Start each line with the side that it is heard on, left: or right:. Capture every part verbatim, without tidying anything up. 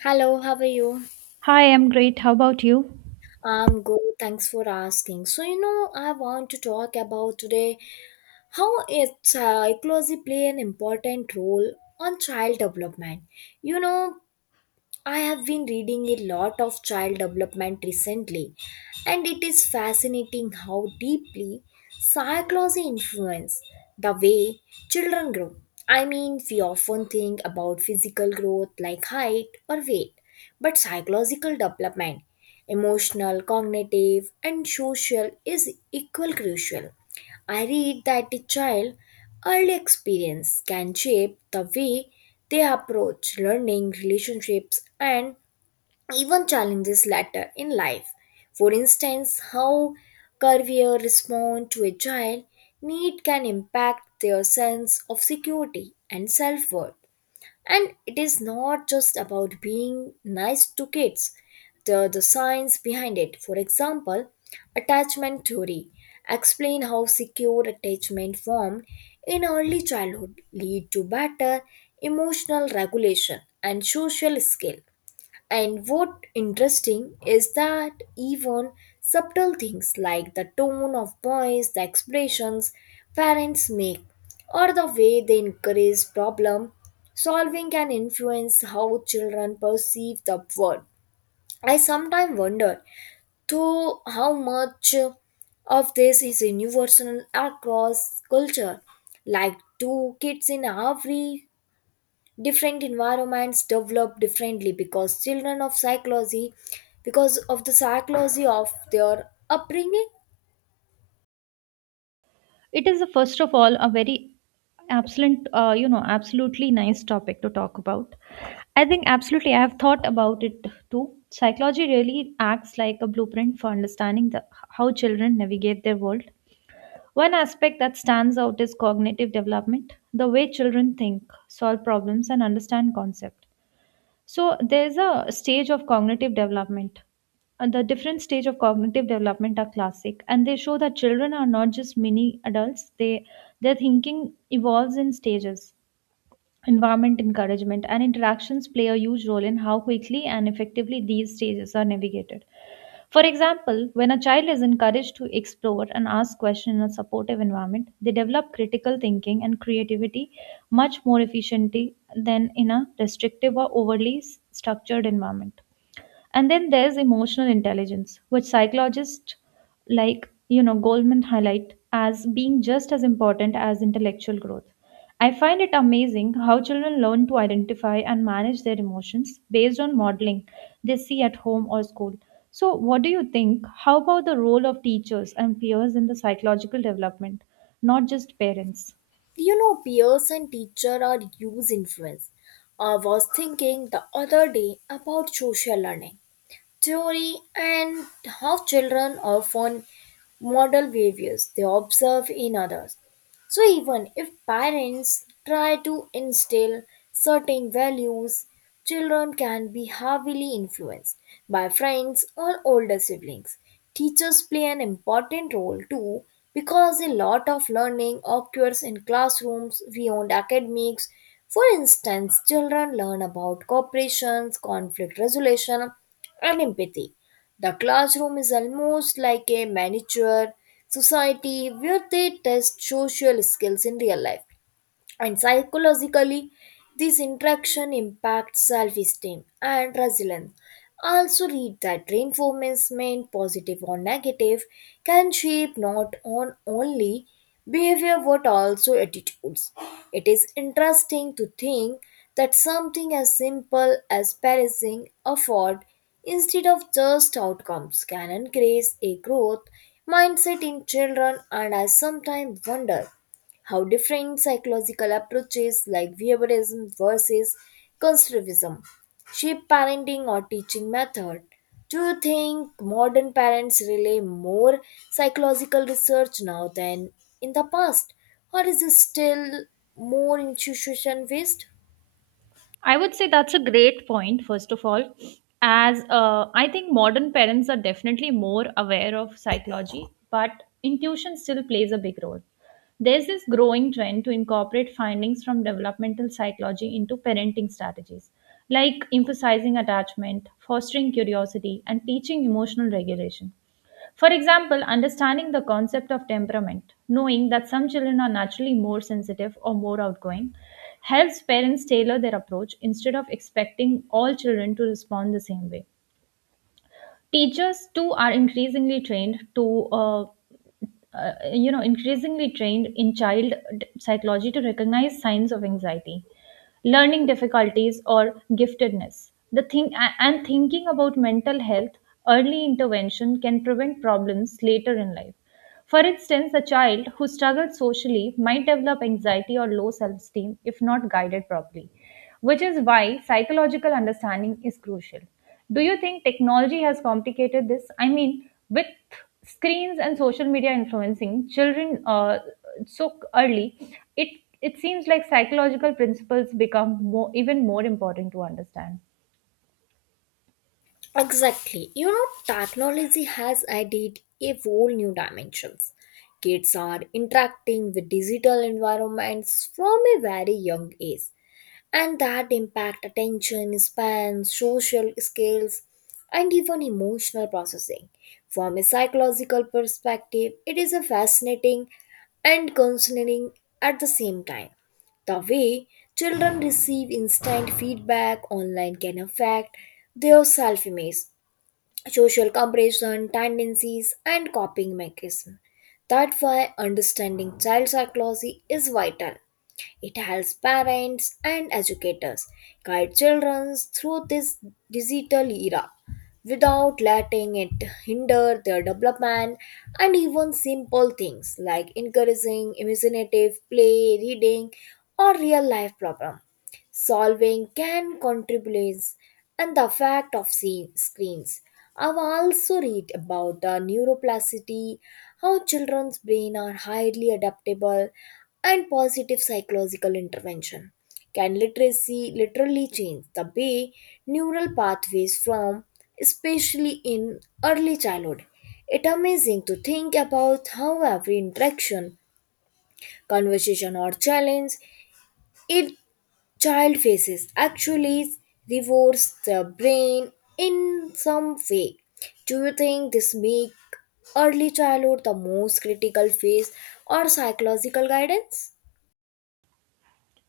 left: Hello, how are you?
right: Hi, I'm great. How about you?
left: I'm good, thanks for asking. So, you know, I want to talk about today how it psychology play an important role on child development. You know, I have been reading a lot of child development recently, and it is fascinating how deeply psychology influences the way children grow. I mean, we often think about physical growth like height or weight, but psychological development, emotional, cognitive, and social, is equal crucial. I read that a child early experience can shape the way they approach learning, relationships, and even challenges later in life. For instance, how career respond to a child need can impact their sense of security and self-worth. And it is not just about being nice to kids. The, the science behind it, for example, attachment theory, explain how secure attachment formed in early childhood lead to better emotional regulation and social skill. And what interesting is that even subtle things like the tone of voice, the expressions parents make, or the way they encourage problem solving can influence how children perceive the world. I sometimes wonder, though, how much of this is universal across culture. Like two kids in every different environments develop differently because children of psychology because of the psychology of their upbringing.
right: It is, uh, first of all, a very absolute, uh, you know, absolutely nice topic to talk about. I think absolutely, I have thought about it too. Psychology really acts like a blueprint for understanding the, how children navigate their world. One aspect that stands out is cognitive development, the way children think, solve problems, and understand concepts. So there's a stage of cognitive development. And the different stage of cognitive development are classic, and they show that children are not just mini adults. They Their thinking evolves in stages. Environment, encouragement, and interactions play a huge role in how quickly and effectively these stages are navigated. For example, when a child is encouraged to explore and ask questions in a supportive environment, they develop critical thinking and creativity much more efficiently than in a restrictive or overly s- structured environment. And then there's emotional intelligence, which psychologists like, you know, Goldman highlight as being just as important as intellectual growth. I find it amazing how children learn to identify and manage their emotions based on modeling they see at home or school. So, what do you think? How about the role of teachers and peers in the psychological development, not just parents?
left: You know peers and teacher are huge influence. I was thinking the other day about social learning theory and how children often model behaviors they observe in others. So, even if parents try to instill certain values, children can be heavily influenced by friends or older siblings. Teachers play an important role too because a lot of learning occurs in classrooms beyond academics. For instance, children learn about cooperation, conflict resolution, and empathy. The classroom is almost like a miniature society where they test social skills in real life. And psychologically, this interaction impacts self esteem and resilience. Also, read that reinforcement, positive or negative, can shape not on only behavior but also attitudes. It is interesting to think that something as simple as praising effort instead of just outcomes can encourage a growth mindset in children, and I sometimes wonder how different psychological approaches like behaviorism versus conservatism shape parenting or teaching method. Do you think modern parents rely more psychological research now than in the past, or is it still more institution based?
right: I would say that's a great point, first of all, as uh, I think modern parents are definitely more aware of psychology, but intuition still plays a big role. There's this growing trend to incorporate findings from developmental psychology into parenting strategies, like emphasizing attachment, fostering curiosity, and teaching emotional regulation. For example, understanding the concept of temperament, knowing that some children are naturally more sensitive or more outgoing, helps parents tailor their approach instead of expecting all children to respond the same way. Teachers too are increasingly trained to, uh, uh, you know, increasingly trained in child d- psychology to recognize signs of anxiety, learning difficulties, or giftedness. The thing a- and thinking about mental health, early intervention can prevent problems later in life. For instance, a child who struggles socially might develop anxiety or low self esteem if not guided properly, which is why psychological understanding is crucial. Do you think technology has complicated this? I mean, with screens and social media influencing children uh, so early, it it seems like psychological principles become more, even more important to understand.
left: Exactly. You know, technology has added a whole new dimensions. Kids are interacting with digital environments from a very young age, and that impact attention spans, social skills, and even emotional processing. From a psychological perspective, it is a fascinating and concerning at the same time. The way children receive instant feedback online can affect their self image, social comparison tendencies, and coping mechanisms. That's why understanding child psychology is vital. It helps parents and educators guide children through this digital era without letting it hinder their development. And even simple things like encouraging imaginative play, reading, or real life problem solving can contribute. And the effect of se- screens. I've also read about the neuroplasticity, how children's brain are highly adaptable, and positive psychological intervention can literacy literally change the way neural pathways from, especially in early childhood. It's amazing to think about how every interaction, conversation, or challenge it child faces actually divorce the brain in some way. Do you think this make early childhood the most critical phase or psychological guidance?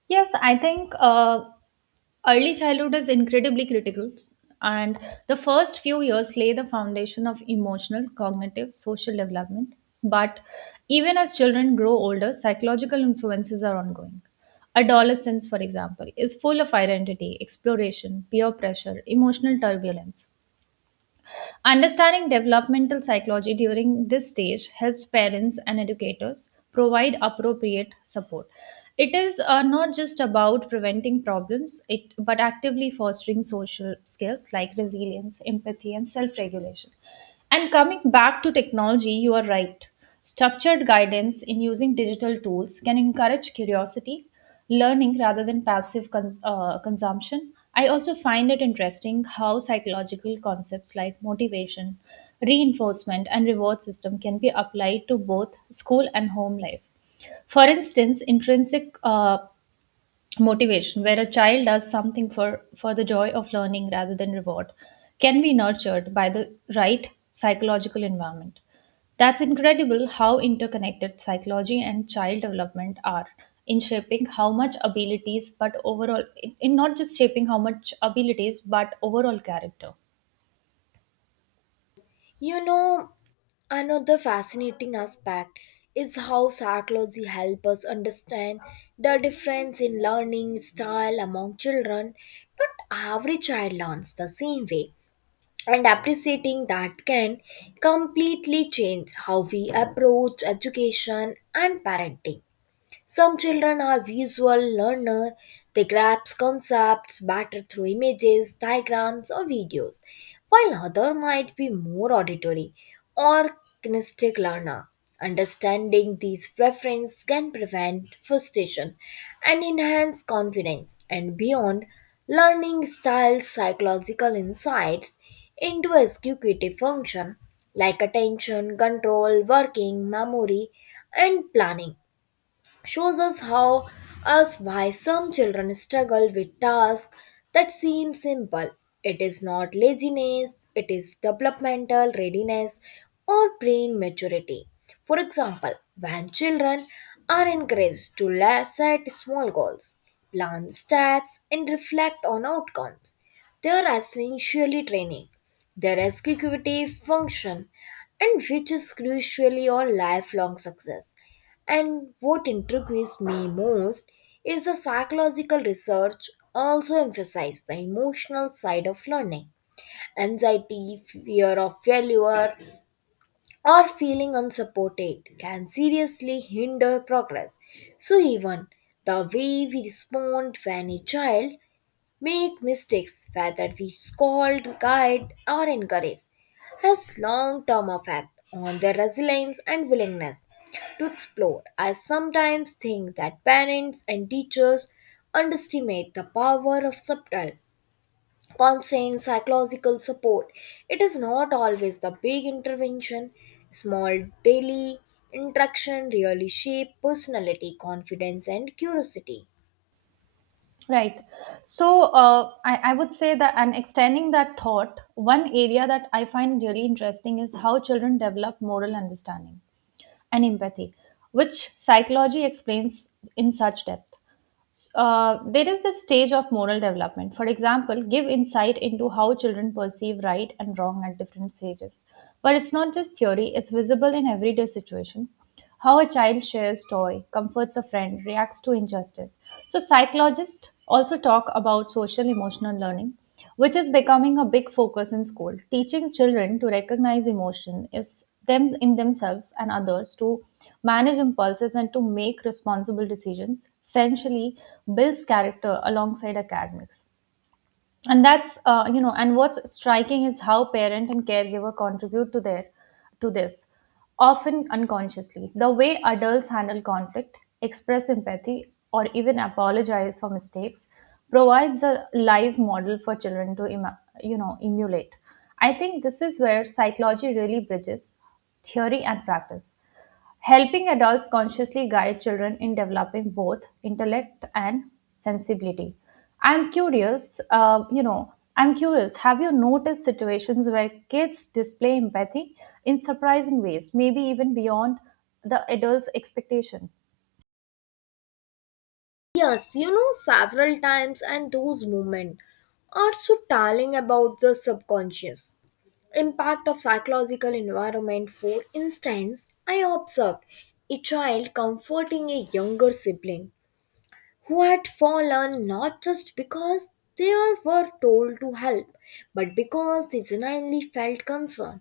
right: Yes, I think. Uh, Early childhood is incredibly critical, and the first few years lay the foundation of emotional, cognitive, social development. But even as children grow older, psychological influences are ongoing. Adolescence, for example, is full of identity, exploration, peer pressure, emotional turbulence. Understanding developmental psychology during this stage helps parents and educators provide appropriate support. It is uh, not just about preventing problems, it, but actively fostering social skills like resilience, empathy, and self regulation. And coming back to technology, you are right. Structured guidance in using digital tools can encourage curiosity, learning rather than passive cons- uh, consumption. I also find it interesting how psychological concepts like motivation, reinforcement, and reward system can be applied to both school and home life. For instance, intrinsic uh, motivation, where a child does something for, for the joy of learning rather than reward, can be nurtured by the right psychological environment. That's incredible how interconnected psychology and child development are in shaping how much abilities, but overall, in in not just shaping how much abilities, but overall character.
left: You know, another fascinating aspect is how psychology helps us understand the difference in learning style among children. Not every child learns the same way and appreciating that can completely change how we approach education and parenting. Some children are visual learner. They grasp concepts better through images, diagrams, or videos, while other might be more auditory or kinesthetic learner. Understanding these preferences can prevent frustration and enhance confidence. And beyond, learning style psychological insights into executive function like attention, control, working, memory, and planning shows us how us why some children struggle with tasks that seem simple. It is not laziness, it is developmental readiness or brain maturity. For example, when children are encouraged to la- set small goals, plan steps, and reflect on outcomes, they are essentially training their executive function and which is crucially your lifelong success. And what intrigues me most is the psychological research also emphasizes the emotional side of learning. Anxiety, fear of failure, or feeling unsupported can seriously hinder progress. So, even the way we respond when a child make mistakes, whether we scold, guide, or encourage, has long term effect on their resilience and willingness to explore. I sometimes think that parents and teachers underestimate the power of subtle, constant psychological support. It is not always the big intervention, small daily interaction really shape personality, confidence, and curiosity.
right: Right. So uh, I, I would say that, and extending that thought, one area that I find really interesting is how children develop moral understanding and empathy, which psychology explains in such depth. Uh, there is this stage of moral development. For example, give insight into how children perceive right and wrong at different stages. But it's not just theory, it's visible in everyday situation. How a child shares toy, comforts a friend, reacts to injustice. So psychologists also talk about social emotional learning, which is becoming a big focus in school. Teaching children to recognize emotion is them in themselves and others, to manage impulses and to make responsible decisions, essentially builds character alongside academics. And that's uh, you know and what's striking is how parent and caregiver contribute to their to this, often unconsciously. The way adults handle conflict, express empathy, or even apologize for mistakes provides a live model for children to ima- you know emulate. I think this is where psychology really bridges theory and practice, helping adults consciously guide children in developing both intellect and sensibility. I'm curious, uh, you know, I'm curious, have you noticed situations where kids display empathy in surprising ways, maybe even beyond the adult's expectation?
left: Yes, you know, several times, and those moments are so telling about the subconscious impact of psychological environment. For instance, I observed a child comforting a younger sibling who had fallen not just because they were told to help, but because they genuinely felt concern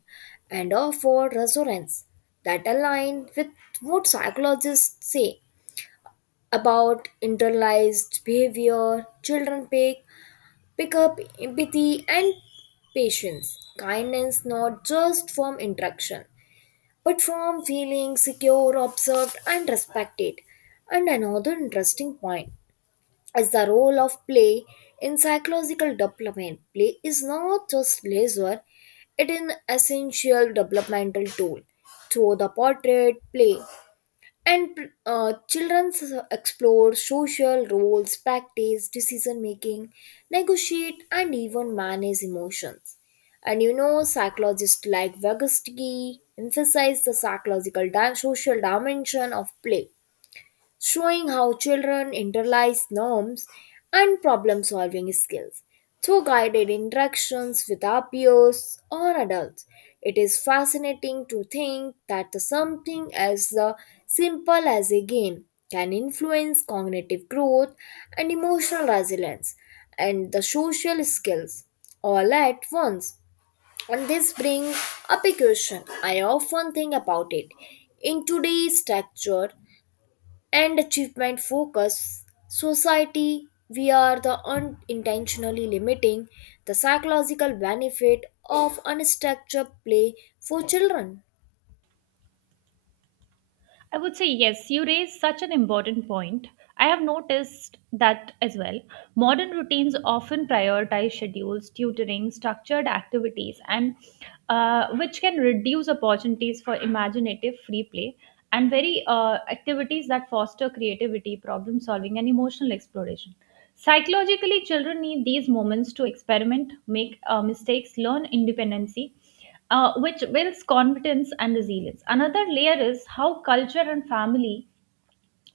left: and offered reassurance that aligned with what psychologists say about internalized behavior. Children pick, pick up empathy and patience, kindness not just from interaction, but from feeling secure, observed, and respected. And another interesting point is the role of play in psychological development. Play is not just leisure, it is an essential developmental tool. Through the portrait play, and uh, children explore social roles, practice decision making, negotiate, and even manage emotions. And you know psychologists like Vygotsky emphasize the psychological di- social dimension of play, showing how children internalize norms and problem solving skills through guided interactions with our peers or adults. It is fascinating to think that the something as uh, simple as a game can influence cognitive growth and emotional resilience and the social skills all at once. And this brings up a question I often think about it. In today's structure and achievement focus society, we are the unintentionally limiting the psychological benefit of unstructured play for children.
right: I would say yes, you raise such an important point. I have noticed that as well. Modern routines often prioritize schedules, tutoring, structured activities, and uh, which can reduce opportunities for imaginative free play and very uh, activities that foster creativity, problem solving, and emotional exploration. Psychologically, children need these moments to experiment, make uh, mistakes, learn independency, uh, which builds confidence and resilience. Another layer is how culture and family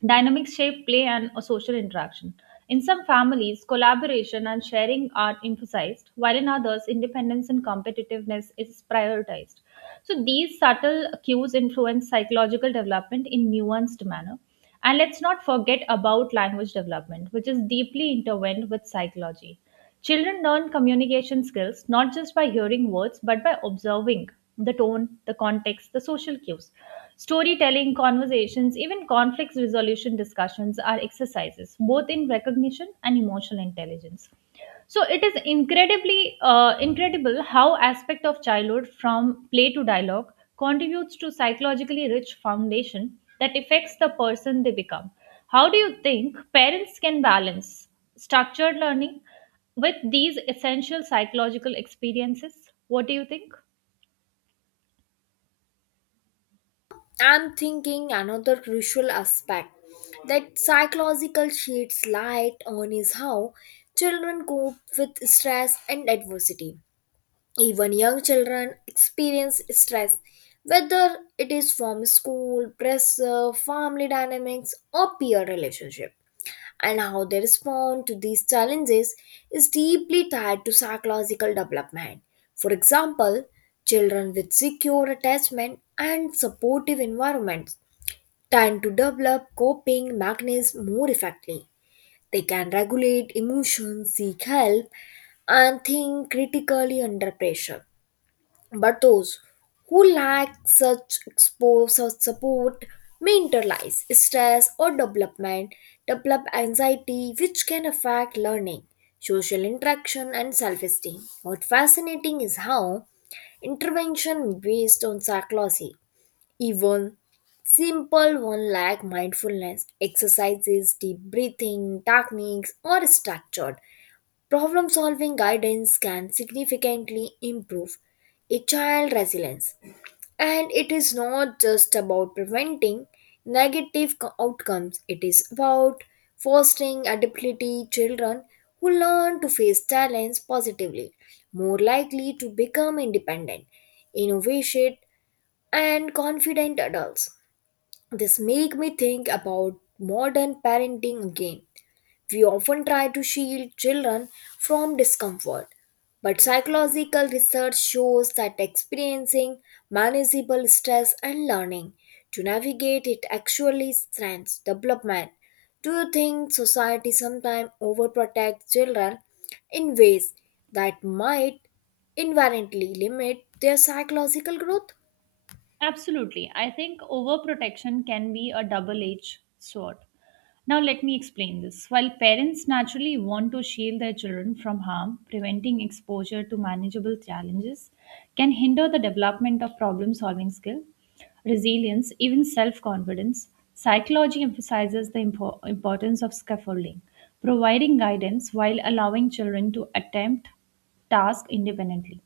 right: dynamics shape play and a social interaction. In some families, collaboration and sharing are emphasized, while in others, independence and competitiveness is prioritized. So these subtle cues influence psychological development in nuanced manner. And let's not forget about language development, which is deeply intertwined with psychology. Children learn communication skills not just by hearing words, but by observing the tone, the context, the social cues. Storytelling, conversations, even conflict resolution discussions are exercises, both in recognition and emotional intelligence. So it is incredibly uh, incredible how aspect of childhood from play to dialogue contributes to psychologically rich foundation that affects the person they become. How do you think parents can balance structured learning with these essential psychological experiences? What do you think?
left: I'm thinking another crucial aspect that psychological sheds light on is how children cope with stress and adversity. Even young children experience stress, whether it is from school, pressure, family dynamics, or peer relationship. And how they respond to these challenges is deeply tied to psychological development. For example, children with secure attachment and supportive environments tend to develop coping mechanisms more effectively. They can regulate emotions, seek help, and think critically under pressure. But those who lack such expose or support may internalize stress or development develop anxiety, which can affect learning, social interaction, and self-esteem. What fascinating is how intervention based on psychology, even simple one like mindfulness exercises, deep breathing techniques, or structured problem solving guidance can significantly improve a child's resilience. And it is not just about preventing negative co- outcomes, it is about fostering adaptability. Children who learn to face challenges positively, more likely to become independent, innovative, and confident adults. This make me think about modern parenting again. We often try to shield children from discomfort, but psychological research shows that experiencing manageable stress and learning to navigate it actually strengthens development. Do you think society sometimes overprotects children in ways that might inherently limit their psychological growth?
right: Absolutely. I think overprotection can be a double edged sword. Now, let me explain this. While parents naturally want to shield their children from harm, preventing exposure to manageable challenges can hinder the development of problem solving skill, resilience, even self confidence. Psychology emphasizes the impo- importance of scaffolding, providing guidance while allowing children to attempt tasks independently.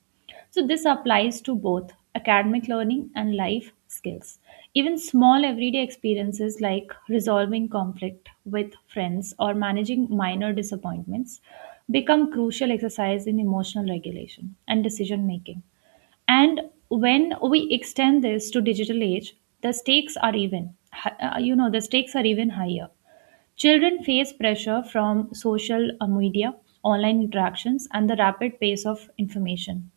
right: So, this applies to both academic learning and life skills. Even small everyday experiences like resolving conflict with friends or managing minor disappointments become crucial exercise in emotional regulation and decision making. And when we extend this to digital age, the stakes are even hi- uh, you know the stakes are even higher. Children face pressure from social uh, media, online interactions and the rapid pace of information,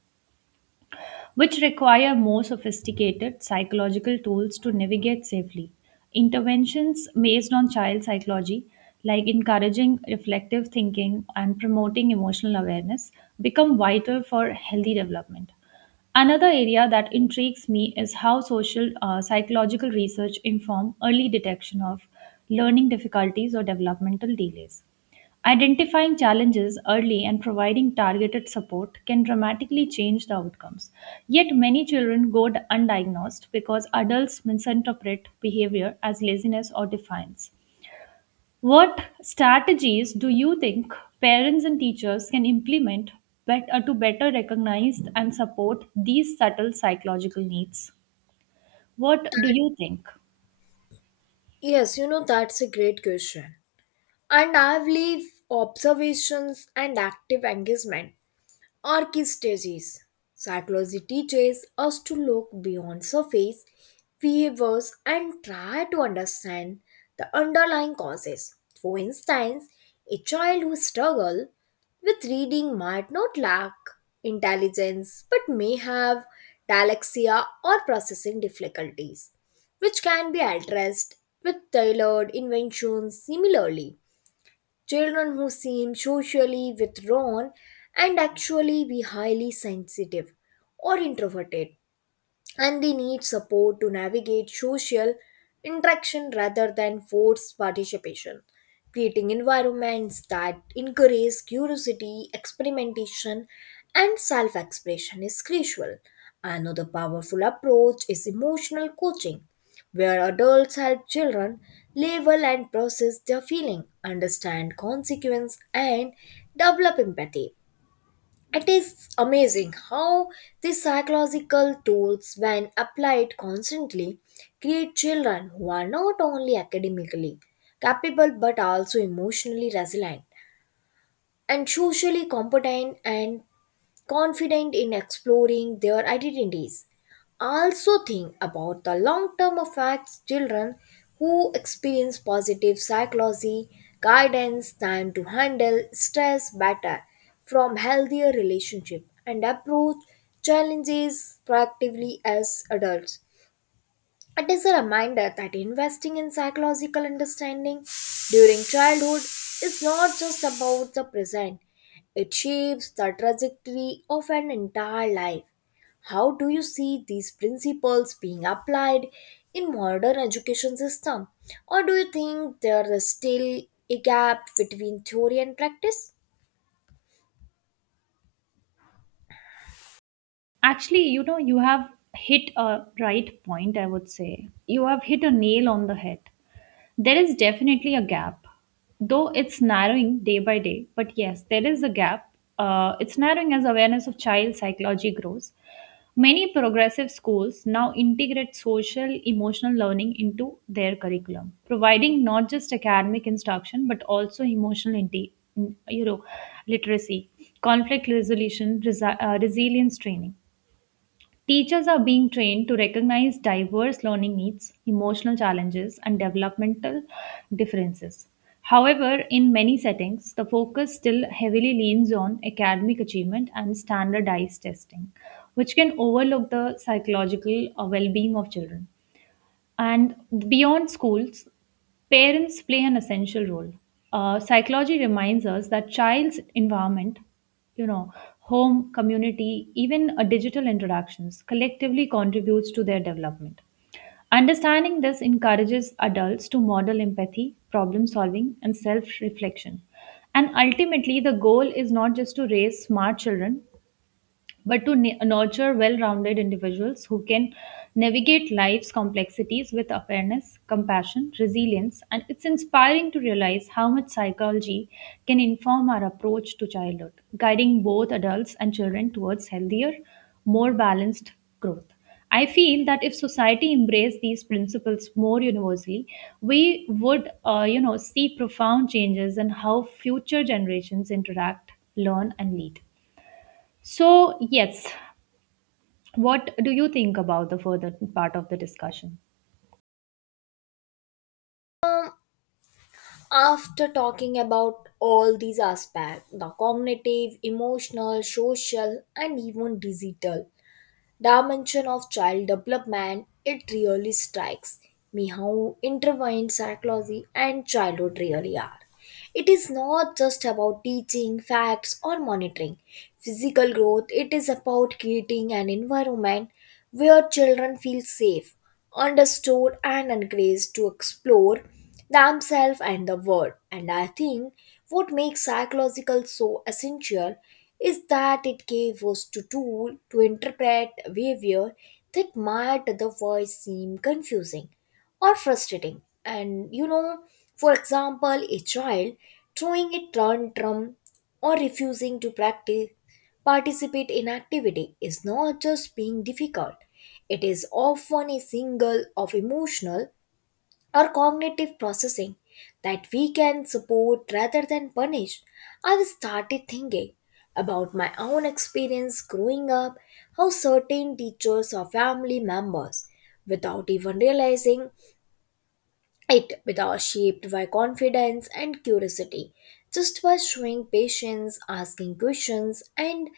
right: which require more sophisticated psychological tools to navigate safely. Interventions based on child psychology, like encouraging reflective thinking and promoting emotional awareness, become vital for healthy development. Another area that intrigues me is how social uh, psychological research inform early detection of learning difficulties or developmental delays. Identifying challenges early and providing targeted support can dramatically change the outcomes. Yet, many children go d- undiagnosed because adults misinterpret behavior as laziness or defiance. What strategies do you think parents and teachers can implement bet- uh, to better recognize and support these subtle psychological needs? What do you think?
left: Yes, you know, that's a great question. And I believe observations and active engagement Orchistasis. Psychology teaches us to look beyond surface behaviors and try to understand the underlying causes. For instance, a child who struggles with reading might not lack intelligence but may have dyslexia or processing difficulties, which can be addressed with tailored inventions. Similarly, children who seem socially withdrawn and actually be highly sensitive or introverted and they need support to navigate social interaction rather than forced participation. Creating environments that encourage curiosity, experimentation, and self-expression is crucial. Another powerful approach is emotional coaching, where adults help children label and process their feeling, understand consequence, and develop empathy. It is amazing how these psychological tools, when applied constantly, create children who are not only academically capable but also emotionally resilient and socially competent and confident in exploring their identities. Also, think about the long term effects children who experience positive psychology guidance, time to handle stress better, from healthier relationship and approach challenges proactively as adults. It is a reminder that investing in psychological understanding during childhood is not just about the present, it shapes the trajectory of an entire life. How do you see these principles being applied in modern education system, or do you think there is still a gap between theory and practice?
right: Actually, you know, you have hit a right point, I would say. You have hit a nail on the head. There is definitely a gap, though it's narrowing day by day. But yes, there is a gap. Uh, it's narrowing as awareness of child psychology grows. Many progressive schools now integrate social emotional learning into their curriculum, providing not just academic instruction but also emotional inte- you know, literacy, conflict resolution, resi- uh, resilience training. Teachers are being trained to recognize diverse learning needs, emotional challenges, and developmental differences. However, in many settings, the focus still heavily leans on academic achievement and standardized testing, which can overlook the psychological well being of children. And beyond schools, parents play an essential role. Uh, psychology reminds us that child's environment, you know, home, community, even uh, digital interactions collectively contributes to their development. Understanding this encourages adults to model empathy, problem solving, and self reflection. And ultimately, the goal is not just to raise smart children, but to n- nurture well rounded individuals who can navigate life's complexities with awareness, compassion, resilience. And it's inspiring to realize how much psychology can inform our approach to childhood, guiding both adults and children towards healthier, more balanced growth. I feel that if society embraced these principles more universally, we would, uh, you know, see profound changes in how future generations interact, learn, and lead. So, yes, what do you think about the further part of the discussion?
left: After talking about all these aspects, the cognitive, emotional, social, and even digital, dimension of child development, it really strikes me how intertwined psychology and childhood really are. It is not just about teaching facts or monitoring physical growth, it is about creating an environment where children feel safe, understood, and encouraged to explore themselves and the world. And I think what makes psychological so essential is that it gave us the tool to interpret behavior that might otherwise seem confusing or frustrating. And you know, for example, a child throwing a tantrum or refusing to practice Participate in activity is not just being difficult, it is often a signal of emotional or cognitive processing that we can support rather than punish. I started thinking about my own experience growing up, how certain teachers or family members, without even realizing, it without shaped by confidence and curiosity just by showing patience, asking questions, and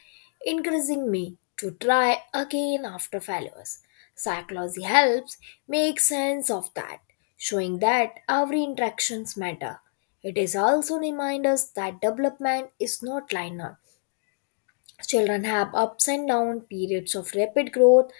left: encouraging me to try again after failures. Psychology helps make sense of that, showing that every interactions matter. It is also remind us that development is not linear. Children have ups and downs, periods of rapid growth,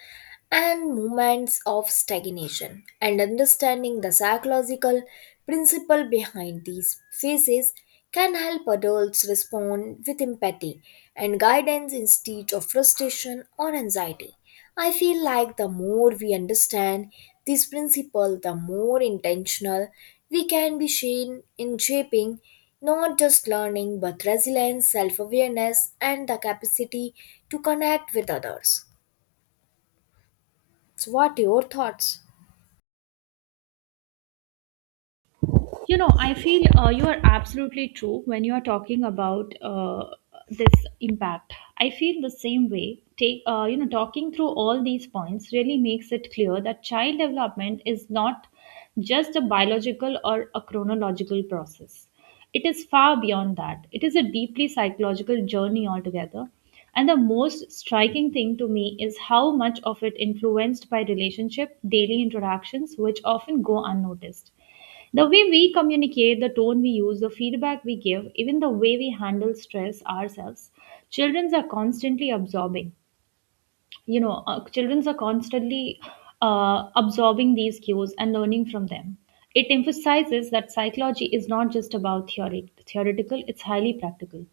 left: and moments of stagnation. And understanding the psychological principle behind these phases can help adults respond with empathy and guidance instead of frustration or anxiety. I feel like the more we understand this principle, the more intentional we can be seen in shaping not just learning but resilience, self awareness, and the capacity to connect with others. So, what are your thoughts?
right: You know, I feel uh, you are absolutely true when you are talking about uh, this impact. I feel the same way. Take uh, you know, talking through all these points really makes it clear that child development is not just a biological or a chronological process. It is far beyond that. It is a deeply psychological journey altogether. And the most striking thing to me is how much of it influenced by relationship, daily interactions, which often go unnoticed. The way we communicate, the tone we use, the feedback we give, even the way we handle stress ourselves, children are constantly absorbing you know uh, children are constantly uh, absorbing these cues and learning from them. It emphasizes that psychology is not just about theory, theoretical, it's highly practical.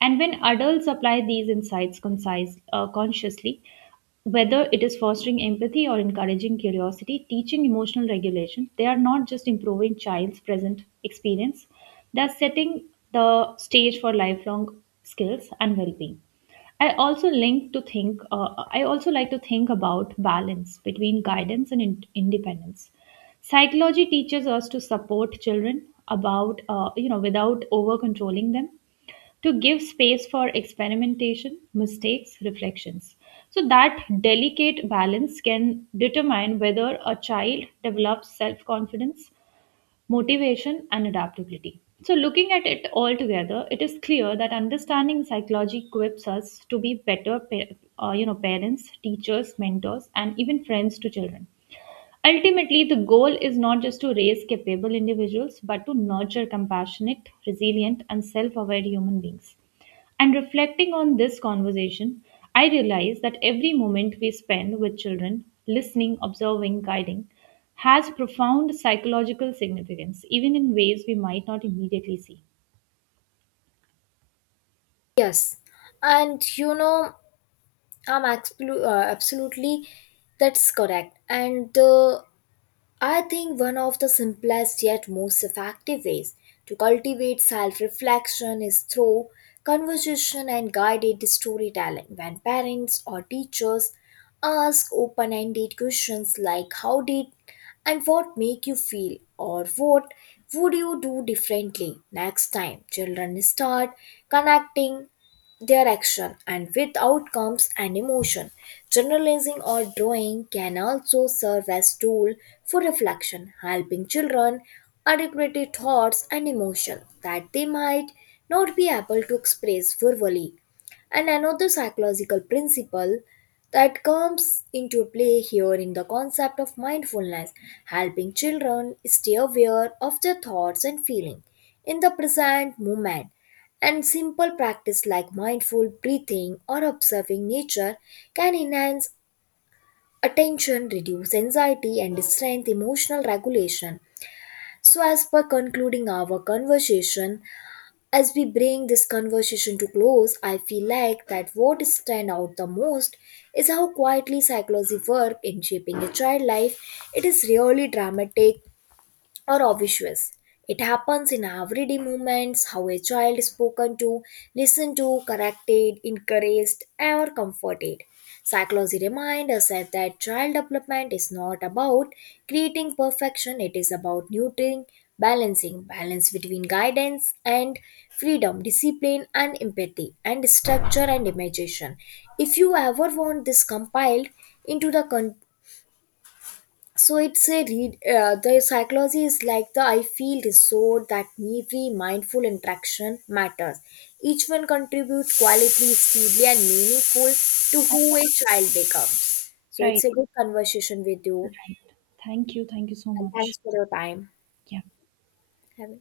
right: And when adults apply these insights concise, uh, consciously, whether it is fostering empathy or encouraging curiosity, teaching emotional regulation, they are not just improving child's present experience, they're setting the stage for lifelong skills and well-being. I also link to think. Uh, I also like to think about balance between guidance and in- independence. Psychology teaches us to support children about uh, you know without over controlling them, to give space for experimentation, mistakes, reflections. So that delicate balance can determine whether a child develops self confidence, motivation, and adaptability. So, looking at it all together, it is clear that understanding psychology equips us to be better pa- uh, you know, parents, teachers, mentors, and even friends to children. Ultimately, the goal is not just to raise capable individuals, but to nurture compassionate, resilient, and self aware human beings. And reflecting on this conversation, I realize that every moment we spend with children, listening, observing, guiding, has profound psychological significance, even in ways we might not immediately see.
left: Yes, and you know, I'm absolu- uh, absolutely that's correct. And uh, I think one of the simplest yet most effective ways to cultivate self reflection is through conversation and guided storytelling. When parents or teachers ask open ended questions like how did and what make you feel, or what would you do differently next time, children start connecting their action and with outcomes and emotion. Journalizing or drawing can also serve as tool for reflection, helping children articulate thoughts and emotion that they might not be able to express verbally. And another psychological principle that comes into play here in the concept of mindfulness, helping children stay aware of their thoughts and feeling in the present moment. And simple practice like mindful breathing or observing nature can enhance attention, reduce anxiety, and strengthen emotional regulation. So, as per concluding our conversation, as we bring this conversation to close, I feel like that what stand out the most is how quietly psychology work in shaping a child life. It is really dramatic, or obvious. It happens in everyday moments, how a child is spoken to, listened to, corrected, encouraged, or comforted. Psychology reminds us that that child development is not about creating perfection, it is about nurturing, balancing, balance between guidance and freedom, discipline and empathy, and structure and imagination. If you ever want this compiled into the con- so it's a read uh, the psychology is like the I feel resort that every mindful interaction matters. Each one contributes quality, steadily and meaningful, to who a child becomes. So it's
right: Right.
left: a good conversation with you.
right: Thank you. Thank you so
left: And thanks
right: much.
left: for your time.
right: Yeah.
left: Have a-